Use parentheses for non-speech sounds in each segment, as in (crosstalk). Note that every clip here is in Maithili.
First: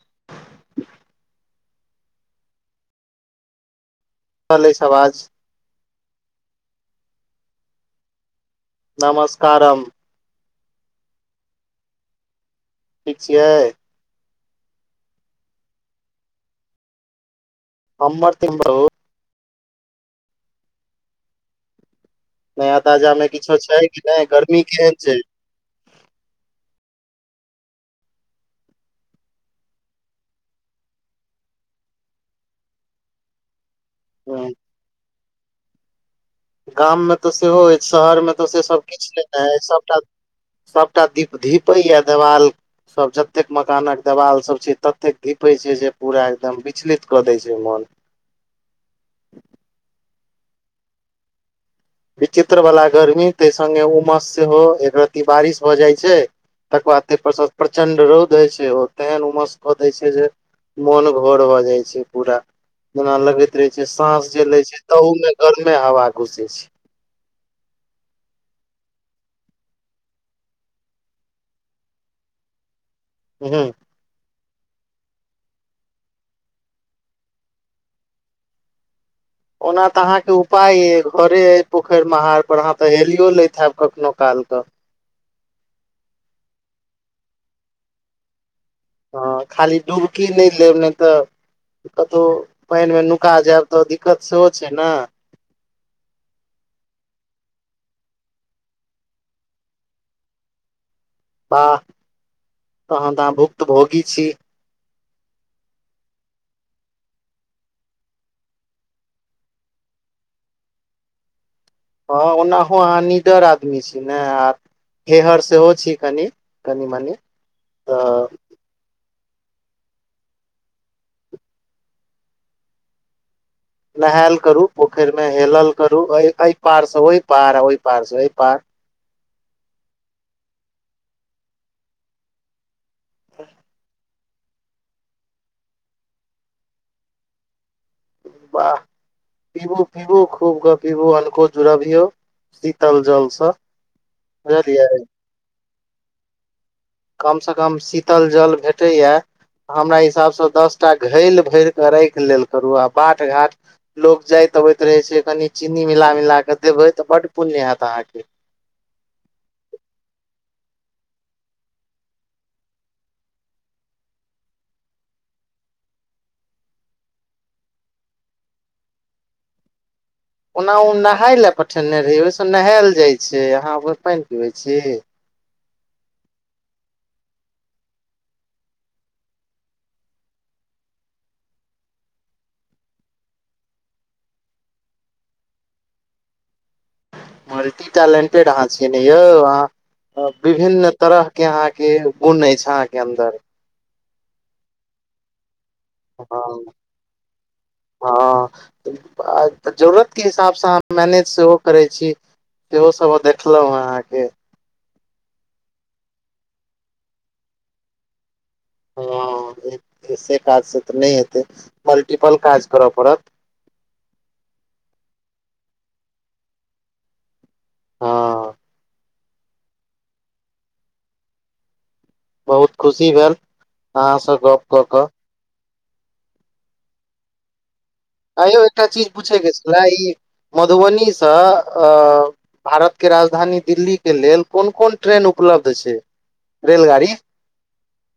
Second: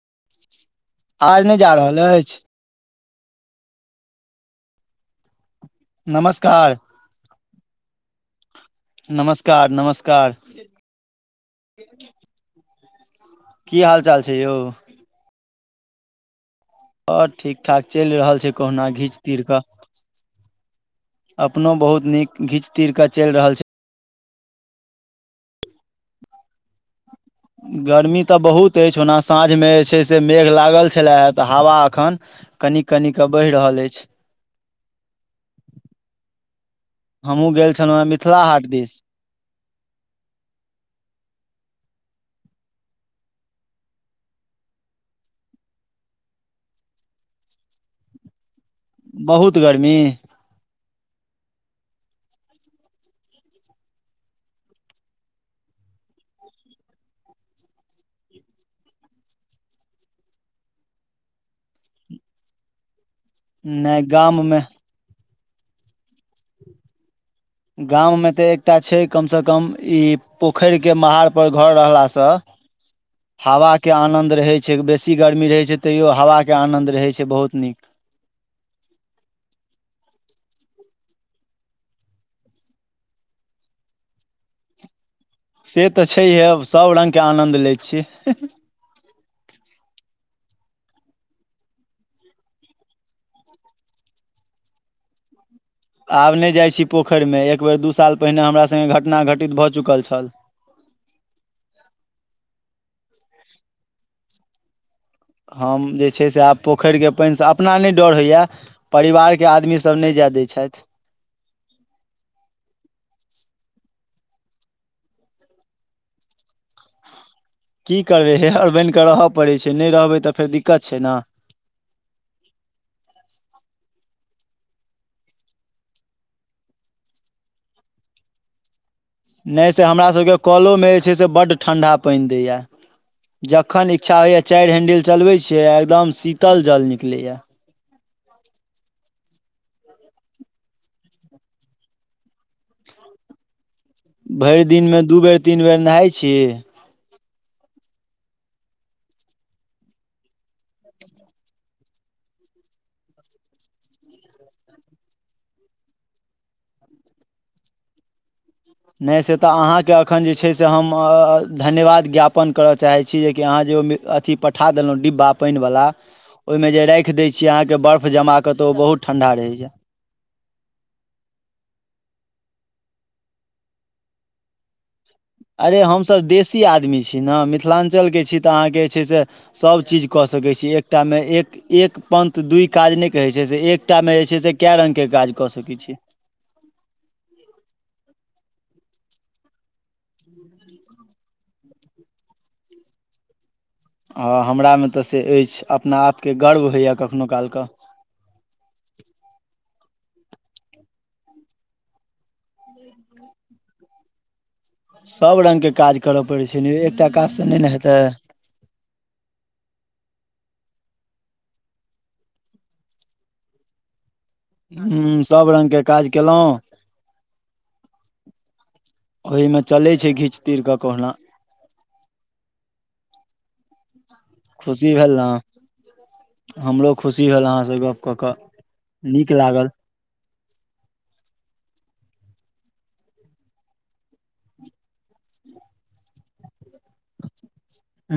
(unintelligible) आज नहि जा रहल अछि। रहलल अछि आवाज नमस्कार। नमस्कार नमस्कारम नमस्कार। (unintelligible) ठीक छियै। की हाल चाल छै यौ। आओर। ठीक ठाक चलि हमर रहल त छै बहु कहुना घीच तीर के। अपनो बहुत नीक घीच नया तीर कऽ ताजा मे चलि रहल किछो छै नहि गरमी केहन छै। गर्मी तऽ बहुत अछि ओना साँझ मे जे छै से मेघ लागल छले हे तऽ हवा अखन कनि कनि क बह रहल अछि। ह्म गाममे तऽ हमहूँ सेहो गेल अछि छलहुँ हेँ शहरमे मिथिला तऽ हाट सेसभ दिस किछु लेने अइ सभटा सभटा दीप धीपैए देवाल सभ जतेक मकानक देवाल सभ छै ततेक घीपै छै जे पूरा एकदम विचलित कऽ दै छै मन। बहुत गर्मी। विचित्रवला गर्मी ताहि सङ्गे उमस सेहो एक रत्ती बारिश भऽ जाइ छै, तकर बाद तेहि प्र प्रचण्ड रौद होइ छै, ओ तेहन उमस कऽ दै छै जे, मोन घर भऽ जाइ छै पूरा। जेना लगैत रहे छै नहि साँस जे गाममे ले छै ताहू मे गरमे हवा घुसे छै गाममे तऽ एकटा छै कम से कम ई पोखरिके महारपर घर रहलासँ ह हवा के आनंन्द रहै बेसी गरमी रहै छै त्यों हावा के आनंद ले छै बहुत नीक। ओना तऽ अहाँके उपाय अइ घरे अइ पोखरि महारपर अहाँ तऽ हेलिओ लैत हयब कखनहु कालके। से तऽ छैहे सभ रङ्गके आनन्द लैत छीिय। हँ खाली दू की नहि लेब नहि तऽ कतहु पाइन मे नुका जायब तऽ दिक्कत सेहो छै ने। आब नहि जाइ छी पोखरिमे एक बेेर दू साल पहिने हमरा सङ्गे घटना घटित भऽ चुकल छल। वाह तहन तऽ अहाँ भुक्तभोगी छी। हम जे छै से आब पोखरिके पानिसँ अपना नहि डर होइए परिवारके आदमीसभ नहि जाए दै छथि। हँ ओनाहो अनिदर आदमी छी। नहि आ हेहर सेहो छी कनि कनि मनी। की करबै तऽ हे अरबने रहब। र (unintelligible) (inaudible) नहायल करू पोखरि मे हेलल करू एहि पार से ओहि पार ओहि पार से ओ पार। नहि से हमरासभके कलोमे जे छै से बड्ड ठण्डा पानि दैए। जखन इच्छा होइए। चारि हेंडल चलबे छियै एकदम शीतल जल निकले या। वाह पिबू पिबू खूबके पिबू हलको जुड़बियौ शीतल जलसँ। भरि बुझलियै दिन मे दू बेर तीन बेर हइ छीिय (unintelligible) कमसँ कम शीतल जल भेटैए हमरा हिसाबसँ दस टा घैल भरि कऽ राखि लेल करू आ बाट घाट लोक जाइत अबैत रहै छै कनि चीनी मिला मिला कऽ देबै तऽ बड्ड पुण्य हैत अहाँके। नहि से तऽ अहाँके एखन जे छै से हम धन्यवाद ज्ञापन करय चाहै छी जेकि अहाँ जे ओ अथिी पठा देलहुँ डिब्बा पानिवला ओहिमे जे राखि दै छीियै अहाँके बर्फ जमा कऽ तऽ ओ बहुत ठण्ढा रहैए। ओना ओ नहााय लए पठेने रहिै ओहिसँ नहायल जाइत छै अहाँ ओहि पानि पीबैत छी। अरे हमसभ देशी आदमी छी ने मिथिलाञ्चलके छी तऽ अहाँके जे छै से सभचीज कऽ सकै छी एकटामे एक एक पन्थ दूइ काज नहि कहै छै से एक टामे जे छै से कए रङ्गके काज कऽ सकै छी। पेड़ अहाँ छिय ने यौ अह विभिन्न तरह के अहाँ के बुन अछि अहा के अन्दर। आ हमरामे तऽ से अछि। अपना आपके गर्व हँ होइए कखनो कालके हँ (unintelligible) जरूरतके हिसाबसँ अहाँ मैनेज सेहो करै छी, सेहोसभ देखलहुँँ अहाँके। सभ रङ्गके काज करय पड़ै छै, ने एकटा काजसँ नहि ने हेतै। हँ ऐसे काजसँ तऽ नहि हेतै, मल्टीपल काज करय पड़त। ह्म सभ रङ्गके काज कयलहुँ। हँ ओहिमे चलै छै घीच तीर कऽ कहुना। बहुत खुशी भेल। अहाँ से गप कऽ खुशी कऽ। भेल ने हमरो खुशी भेलल, अहाँस गप कऽ कऽ आ यौ एकटा चीज नीक पूछैके लागल छलए? ई मधुबनीसँ अ भारत के राजधानी दिल्लीे लेल, कोन- कोन ट्रेन उपलब्ध छै, रेलगाड़ी।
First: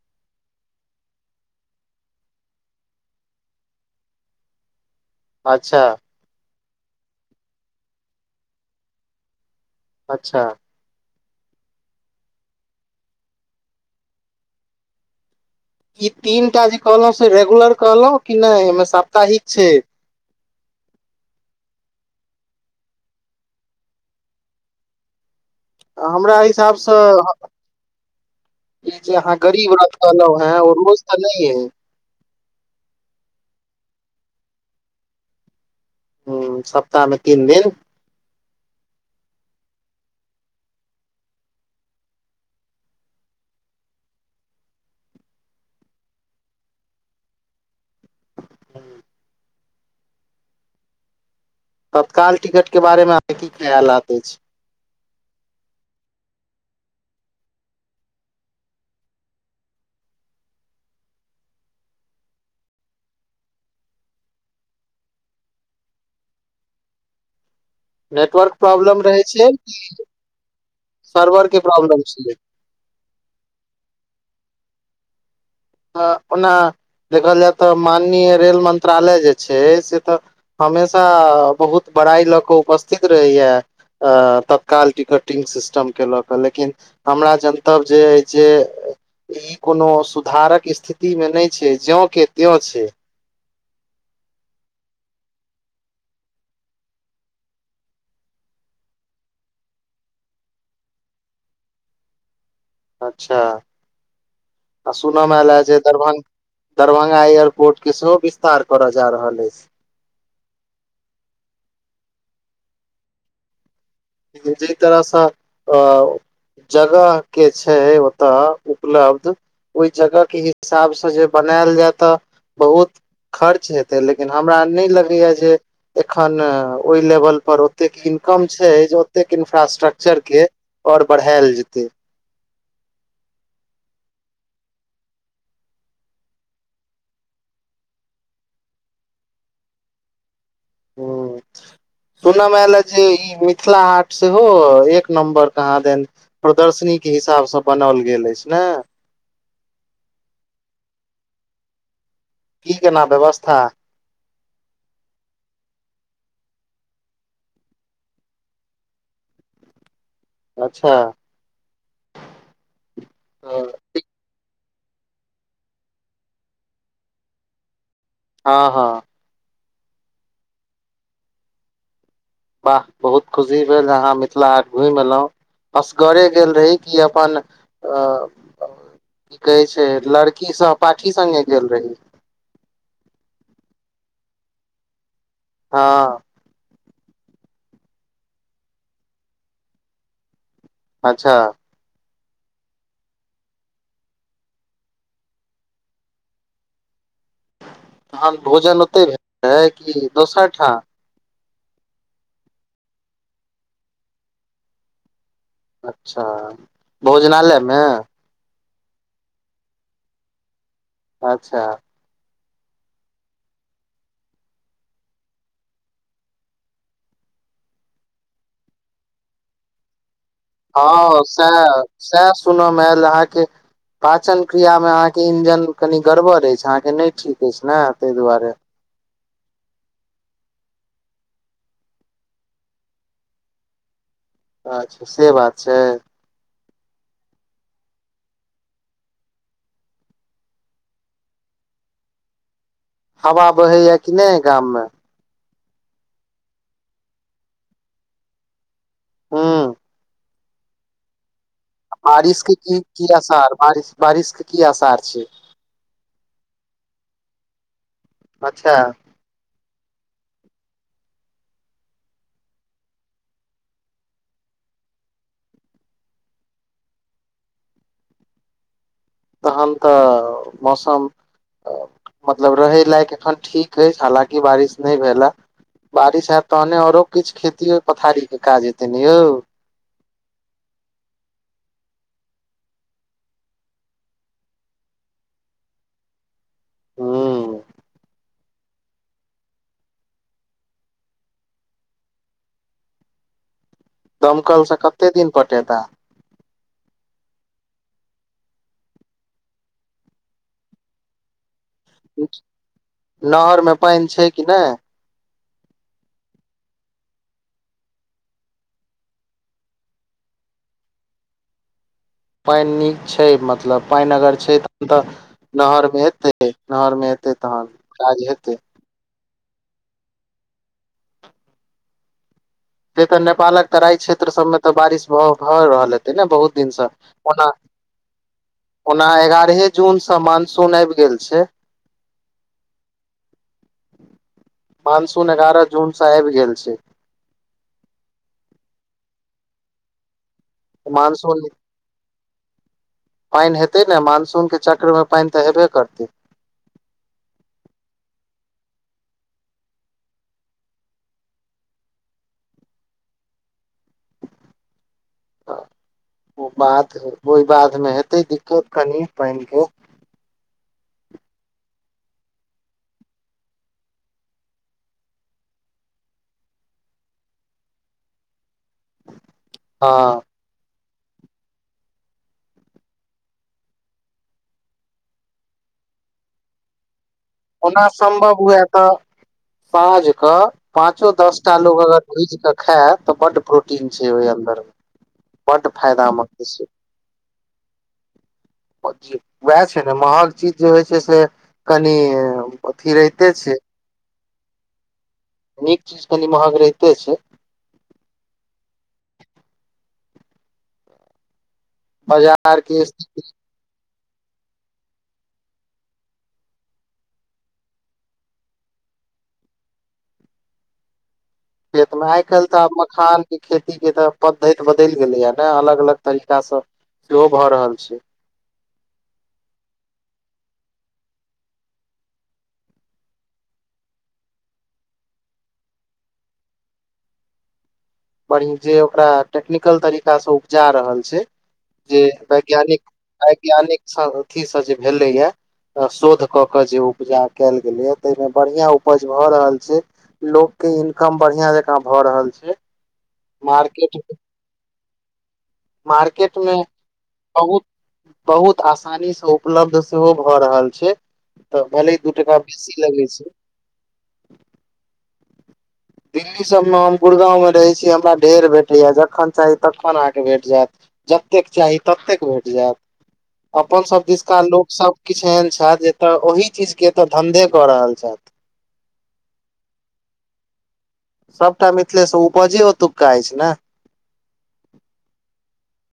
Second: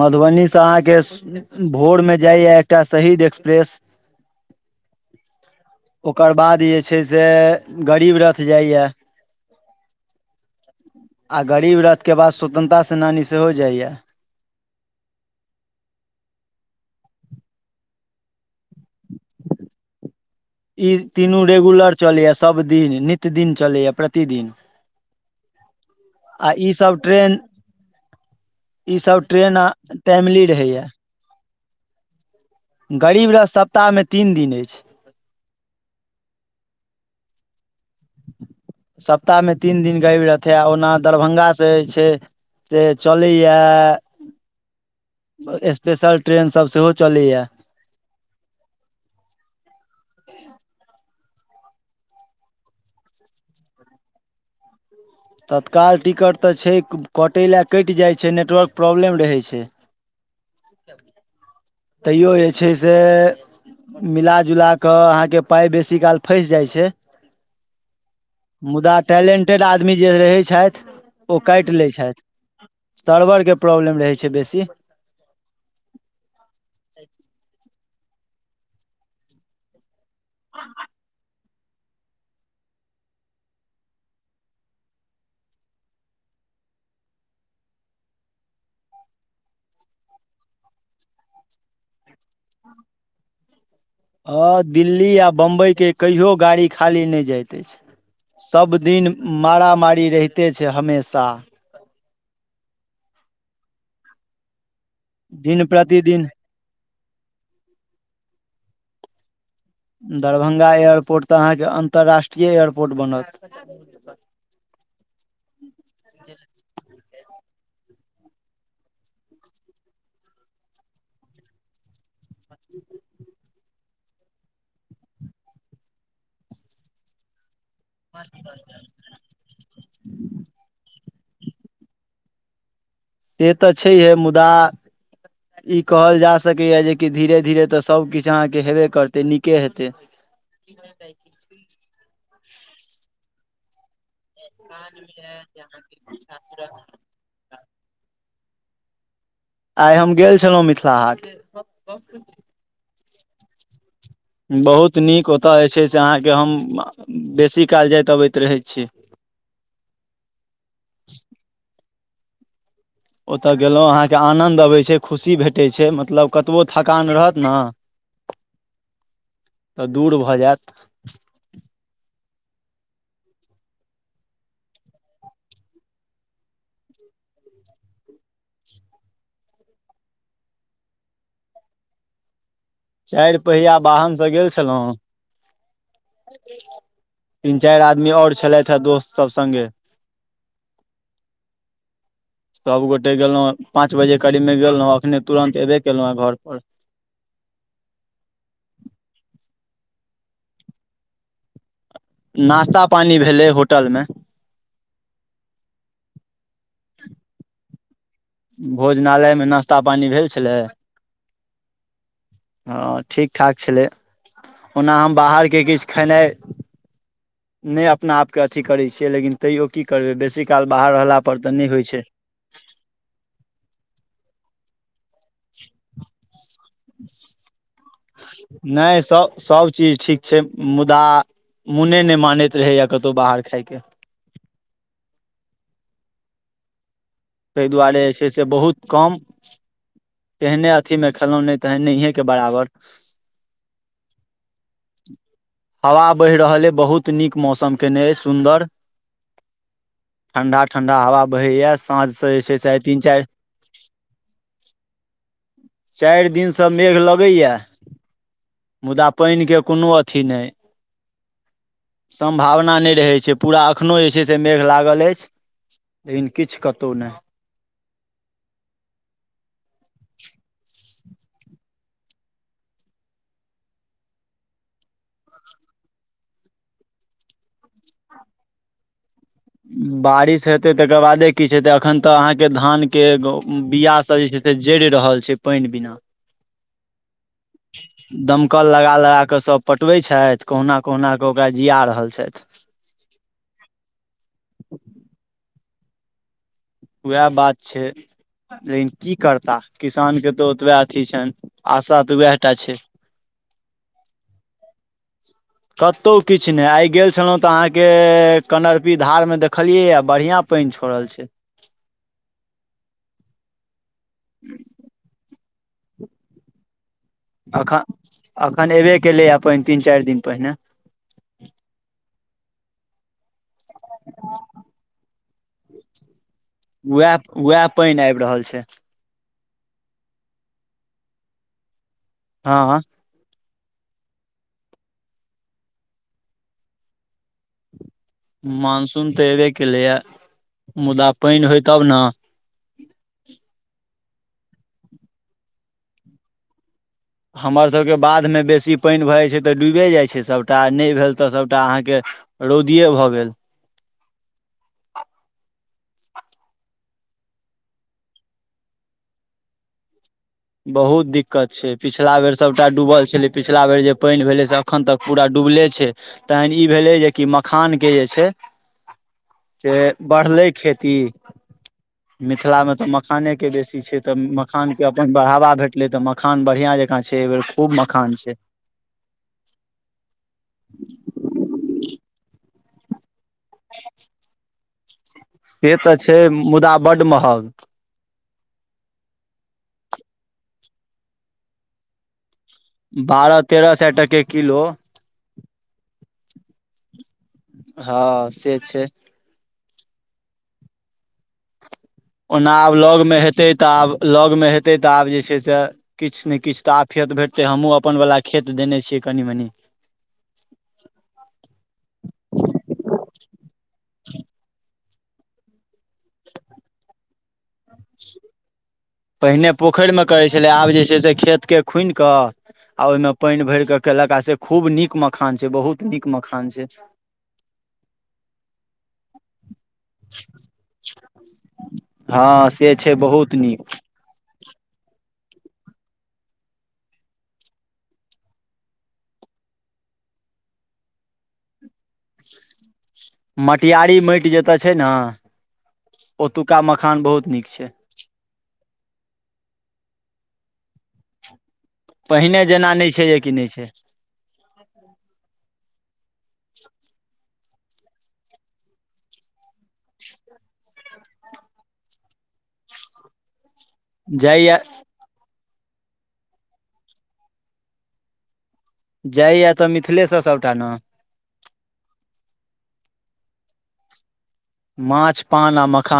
मधुबनीसँ अहाँके भोरमे जाइए, एकटा शहीद एक्सप्रेस। अच्छा ओकर बाद जे छै से, गरीब रथ जाइय। अच्छा आ गरीब रथ के बाद, स्वतन्त्रता सेनानी सेहो जाइया। ई तीन टा जे कहलहुँ से, रेगुलर कहलहुँ कि नहि, एहिमे साप्ताहिक छै। ई तीनू रेगुलर चलैए, सभदिन नितदिन चलैए प्रतिदिन। हमरा आ हिसाबसँ ईसभ ट्रेन ई जे सब अहाँ ट्रेन गरीब रथ कहलहु टाइमली हेँ, ओ रहैया रोज तऽ नहि य? गरीब रथ, सप्ताहमे तीन दिन अछि। ह सप्ताहमे तीन दिन। सप्ताहमे तीन दिन गरीब रथ, आ ओना दरभंगा से जे छै, से चलैए स्पेशल ट्रेनसभ सेहो चलैए। ह्म। हम्म (unintelligible) तत्काल टिकटके बारेमे, अहाँ के खयालात अछि। तत्काल टिकट तऽ छै, कटय लए कटि जाइ छै, नेटवर्क प्रॉब्लम रहै छै। तैओ जे छै, से मिलाजुला कऽ अहाँके, पाइ बेसी काल फइस जाइ छै। नेटवर्क मुदा प्रॉब्लम रहै छै टैलेंटेड आदमी जे रहै छथि, ओ सर्वर के काटि लै प्रॉब्लम छथि, छै सड़वरके प्रॉब्लम रहै छै, बेसी त। हाँ। ओना देखल जा तऽ। माननीय रेल मंत्रालय जे छै, से तऽ, हमेशा बहुत बड़ाइ लऽ कऽ उपस्थित रहैया, तत्काल टिकटिंग सिस्टमके लऽ कऽ, लेकिन हमरा जनतब जे अछि जे ई कोनो सुधारक स्थिति मे नहि छै, ज्यों के त्यों छै। हँ दिल्ली आ बम्बइके कहियो गाड़ी खाली नहि जाइत अछि, सभदिन मारामारी रहिते छै, हमेशा अच्छा? आ सुनमेएल है दिन जे दरभंग प्रतिदिन दरभंगा एयरपोर्ट के, सेहो विस्तार करऽ जा रहल अछि। दरभंगा एयरपोर्ट तऽ, अहाँके अन्तर्राष्ट्रीय एयरपोर्ट बनत। जैय तरह से अ जगह के छै ओतय उपलब्ध, ओहि जगहके हिसाबसँ जे बनायल जाय त। बहुत खर्च छी हेतै लेकिन हमरा नहि लगैये जे एखन ओहि लेवल पर त इनकम छै? ओतेक इन्फ्रास्ट्रक्चर के और बढ़ायल जेतै। से त छैहे मुदा, ई कहल जा सकैए जे कि धीरे धीरे त सब किछु अहाँके हेबे करतै, नीके हेतै। हुं। सुनवामे एयले जे ई मिथिला हाट सेहो एक नम्बर कहाँ दन प्रदर्शनी के हिसाब से बनाओल गेल अछि। ने आइ हम गेल छलहुँ मिथिला हाट की केना व्यवस्था? बहुत नीक, ओतय जे छै से अहाँके हम बेसी काल जाइत अबैत रहै छी। अच्छा। ओतए गेलों तऽ अहाँ के आनंद अबै छै खुशी भेटै छै, मतलब कतबो थकान रहत ने। हां हां। त दूर भ जायत। वाह बहुत खुशी भेल जे अहाँ मिथिला हाट घुमि अयलहुँ, असगरे गेल रही कि अपन की कहै छै लड़की सहपाठी संगे गेल रही। चारि पहिया वाहन से गेल छलहुँ। हँ (unintelligible) तीन चारि आदमी और छलथि हेँ दोस्तसब संगे। अच्छा। सभ गोटे गेलहुँ पाँच बजे करीबमे गेलहुँ, एखने तुरन्त अयबे कयलहुँ हेँ घर पर। तखन भोजन ओतै भेल रहै कि दोसर ठाम? नाश्ता पानी भेलै होटलमे। अच्छा, भोजनालयमे? भोजनालयमे नाश्ता पानि भेल छलै। अच्छा। हां ठीक ठाक छलै, ओना हम बाहरके किछु खेनाइ नहि अपना आपके अथि करैत छियै लेकिन तइयो की करबै बेसी काल बाहर रहला हां पर तऽ सएह, नहि होइ छै सएह सुनय मे आयल अहाँके पाचन क्रिया मे अहाँ के इंजन कनि गड़बड़ अछि। अहाँके नै ठीक अछि ने ताहि दुआरे। नहि सब सब चीज ठीक छै, मुदा मोने नहि मानैत रहैए कतहु बाहर खायके। अच्छा से बात छै। तै दुआरे जे छै से बहुत कम। तेहने अथिमे खेलहुँ नहि तेहने नै त नहिए के बराबर। हवा बहैए कि नहि गाममे? हवा बहि रहल अइ बहुत नीक मौसम केने अइ सुन्दर। ठंढा-ठंढा हवा। बहैया साँझ से जे बारिशके छै से आइ की तीन की चारि आशार बारिश बारिशके की आशार छै। (unintelligible) दिनसँ मेघ लगैया। (unintelligible) अच्छा मुदा पानि के। (unintelligible) कोनो अथि नै। सम्भावना नै रहैत छै पूरा, एखनहु जे छै से मेघ लागल अछि लेकिन किछु कतहु नहि। तहन। तऽ मौसम। (unintelligible) तऽ मतलब रहै लायक एखन ठीक अछि हालकि बारिश नहि भेले बारिश हयत तहने औरो किछु खेती पथारी के काज हेतै ने यौ। (unintelligible) बारिश हेतै तकर बादे किछु हेतै एखन तऽ अहाँके धानके गहु बीआाससभ जे छै से जरि रहल छै पानि बिना। (unintelligible) हँ। (unintelligible) दमकल लगा-लगा कऽ सभ पटबै छथि कहुना-कहुना कऽ ओकरा जिया रहल छथि। (unintelligible) दमकल से कते दिन प। (unintelligible) खेता। (inaudible) उएह बात छै लेकिन की करता किसान के तऽ ओतबे अथी छनि। (unintelligible) आशा तऽ उएह टा छै। (unintelligible) पायन छै कि न कतहु किछु नहि आइ गेल छलहुँ तऽ अहाँके कनरपी धारमे देखलियैए बढ़िआँ पायन छोड़ल छै पायन नीक छै मतलब पायन अगर छै तखन तऽ नहरमेतै नहरमे अखन अखन एबे केलै आब प तीन चार दिन पहिने से तऽ नेपालक तराई क्षेत्र सबमे तऽ बारिश ब भऽ रहल हेतै ने बहुत इन उएह सब ओना उएह पानि आबि रहल छै ओना एगारहे। जून से मानसून आब गेल छय। हँ मॉानसून एगारह जूनसँ आबि गेल छै। मानसून तऽ अयबे केलैए मुदा पानि मानसून होय तब न। पानि हेतै ने मानसून के चक्र मे पानि त हेबे करतै। हमर सभके बाधमे बेसी पानि भऽ जाइ छै तऽ डूबि जाइ छै सभटा नहि भेल तऽ सभटा अहाँके रौदिए भऽ गेल। ओ बात ओहि बातमे हेतै दिक्कत कनि पानिके बहुत दिक्कत छै। पिछिला बेर सभटा डूबल छलै पिछिला बेर जे पानि भेलै से एखन तक पूरा डूबले छै। तखन ई भेलै जेकि मखानके जे छै से हँ बढ़ले खेत, तीन, मिथिलामे तऽ मखानेके बेसी छै तऽ मखानके अपन बढ़ावा भेटलै तऽ मखान बढ़िआँ जँकाँ छै। एहि बेर खूब ओना मखान छै सम्भव हुए तऽ साँझ के पाँचो दस टा लोग अगर भुज कऽ खैब तऽ बड्ड प्रोटीन छै ओहि अन्दर। बड्ड से त छै फायदामन्द मुदा बड महग। उएह छै ने महग चीज जे होइ छै से कनि अथी रहिते बारह छै तेरह सए टके किलो। नीक चीज कनि महग रहिते छै हाँ से छै। ओना बाजार आब के लग मे हेतै तऽ आब लगमे हेतै त आब जे छै से किछु ने किछु त आफियत भेटतै हमहुँ अपन वला खेत देने छियै कनि मनि। लेकिन आइ कालि त आब मखान खेती के त पद्धति ब बदलि गेलैये ने अलग अलग तरीका से सेहो भ रहल से पहिने पोखरिमे करै छलै, आब जे छै से खेतके खुनि क आ ओहिमे पानि भरि क केलक आ से खूब नीक मखान छै बहुत नीक मखान छै। कनि जे ओकरा टेक्निकल तरीकासे उपजा रहल छै, जे हँ से वैज्ञानिक छै बहुत नीक वैज्ञानिक अथिसँ जे भेलैए, शोध क के जे उपजा कयल गेलैए ताहिमे बढ़िया उपज भ रहल छै। लोकके इनकम बढ़िया जकां भ रहल छै। मटियरी मार्केट माटि जतय छै न अंह। मार्केट मे बहुत, छै बहुत आसानी से उपलब्ध सेहो भ रहल छै। तऽ भले दू टका पहिने जेना बेसी नहि छै, लगै जे कि नै छै। दिल्ली सबमे हम गुड़गांव मे रहै छी, हमरा ढेर भेटैये, जखन चाही तखन अहांके भेट जायत, जतेक चाही ततेक भेट जायत। अपन सब दिसका जाइया लोक सब किछ एहेन छथि जे एत ओहि चीज के त धंधे क रहल छथि। जाइये त मिथिले से सबटा न? सबटा मिथिले से उपजे ओतुका अछि ने। माछ पान आ मखान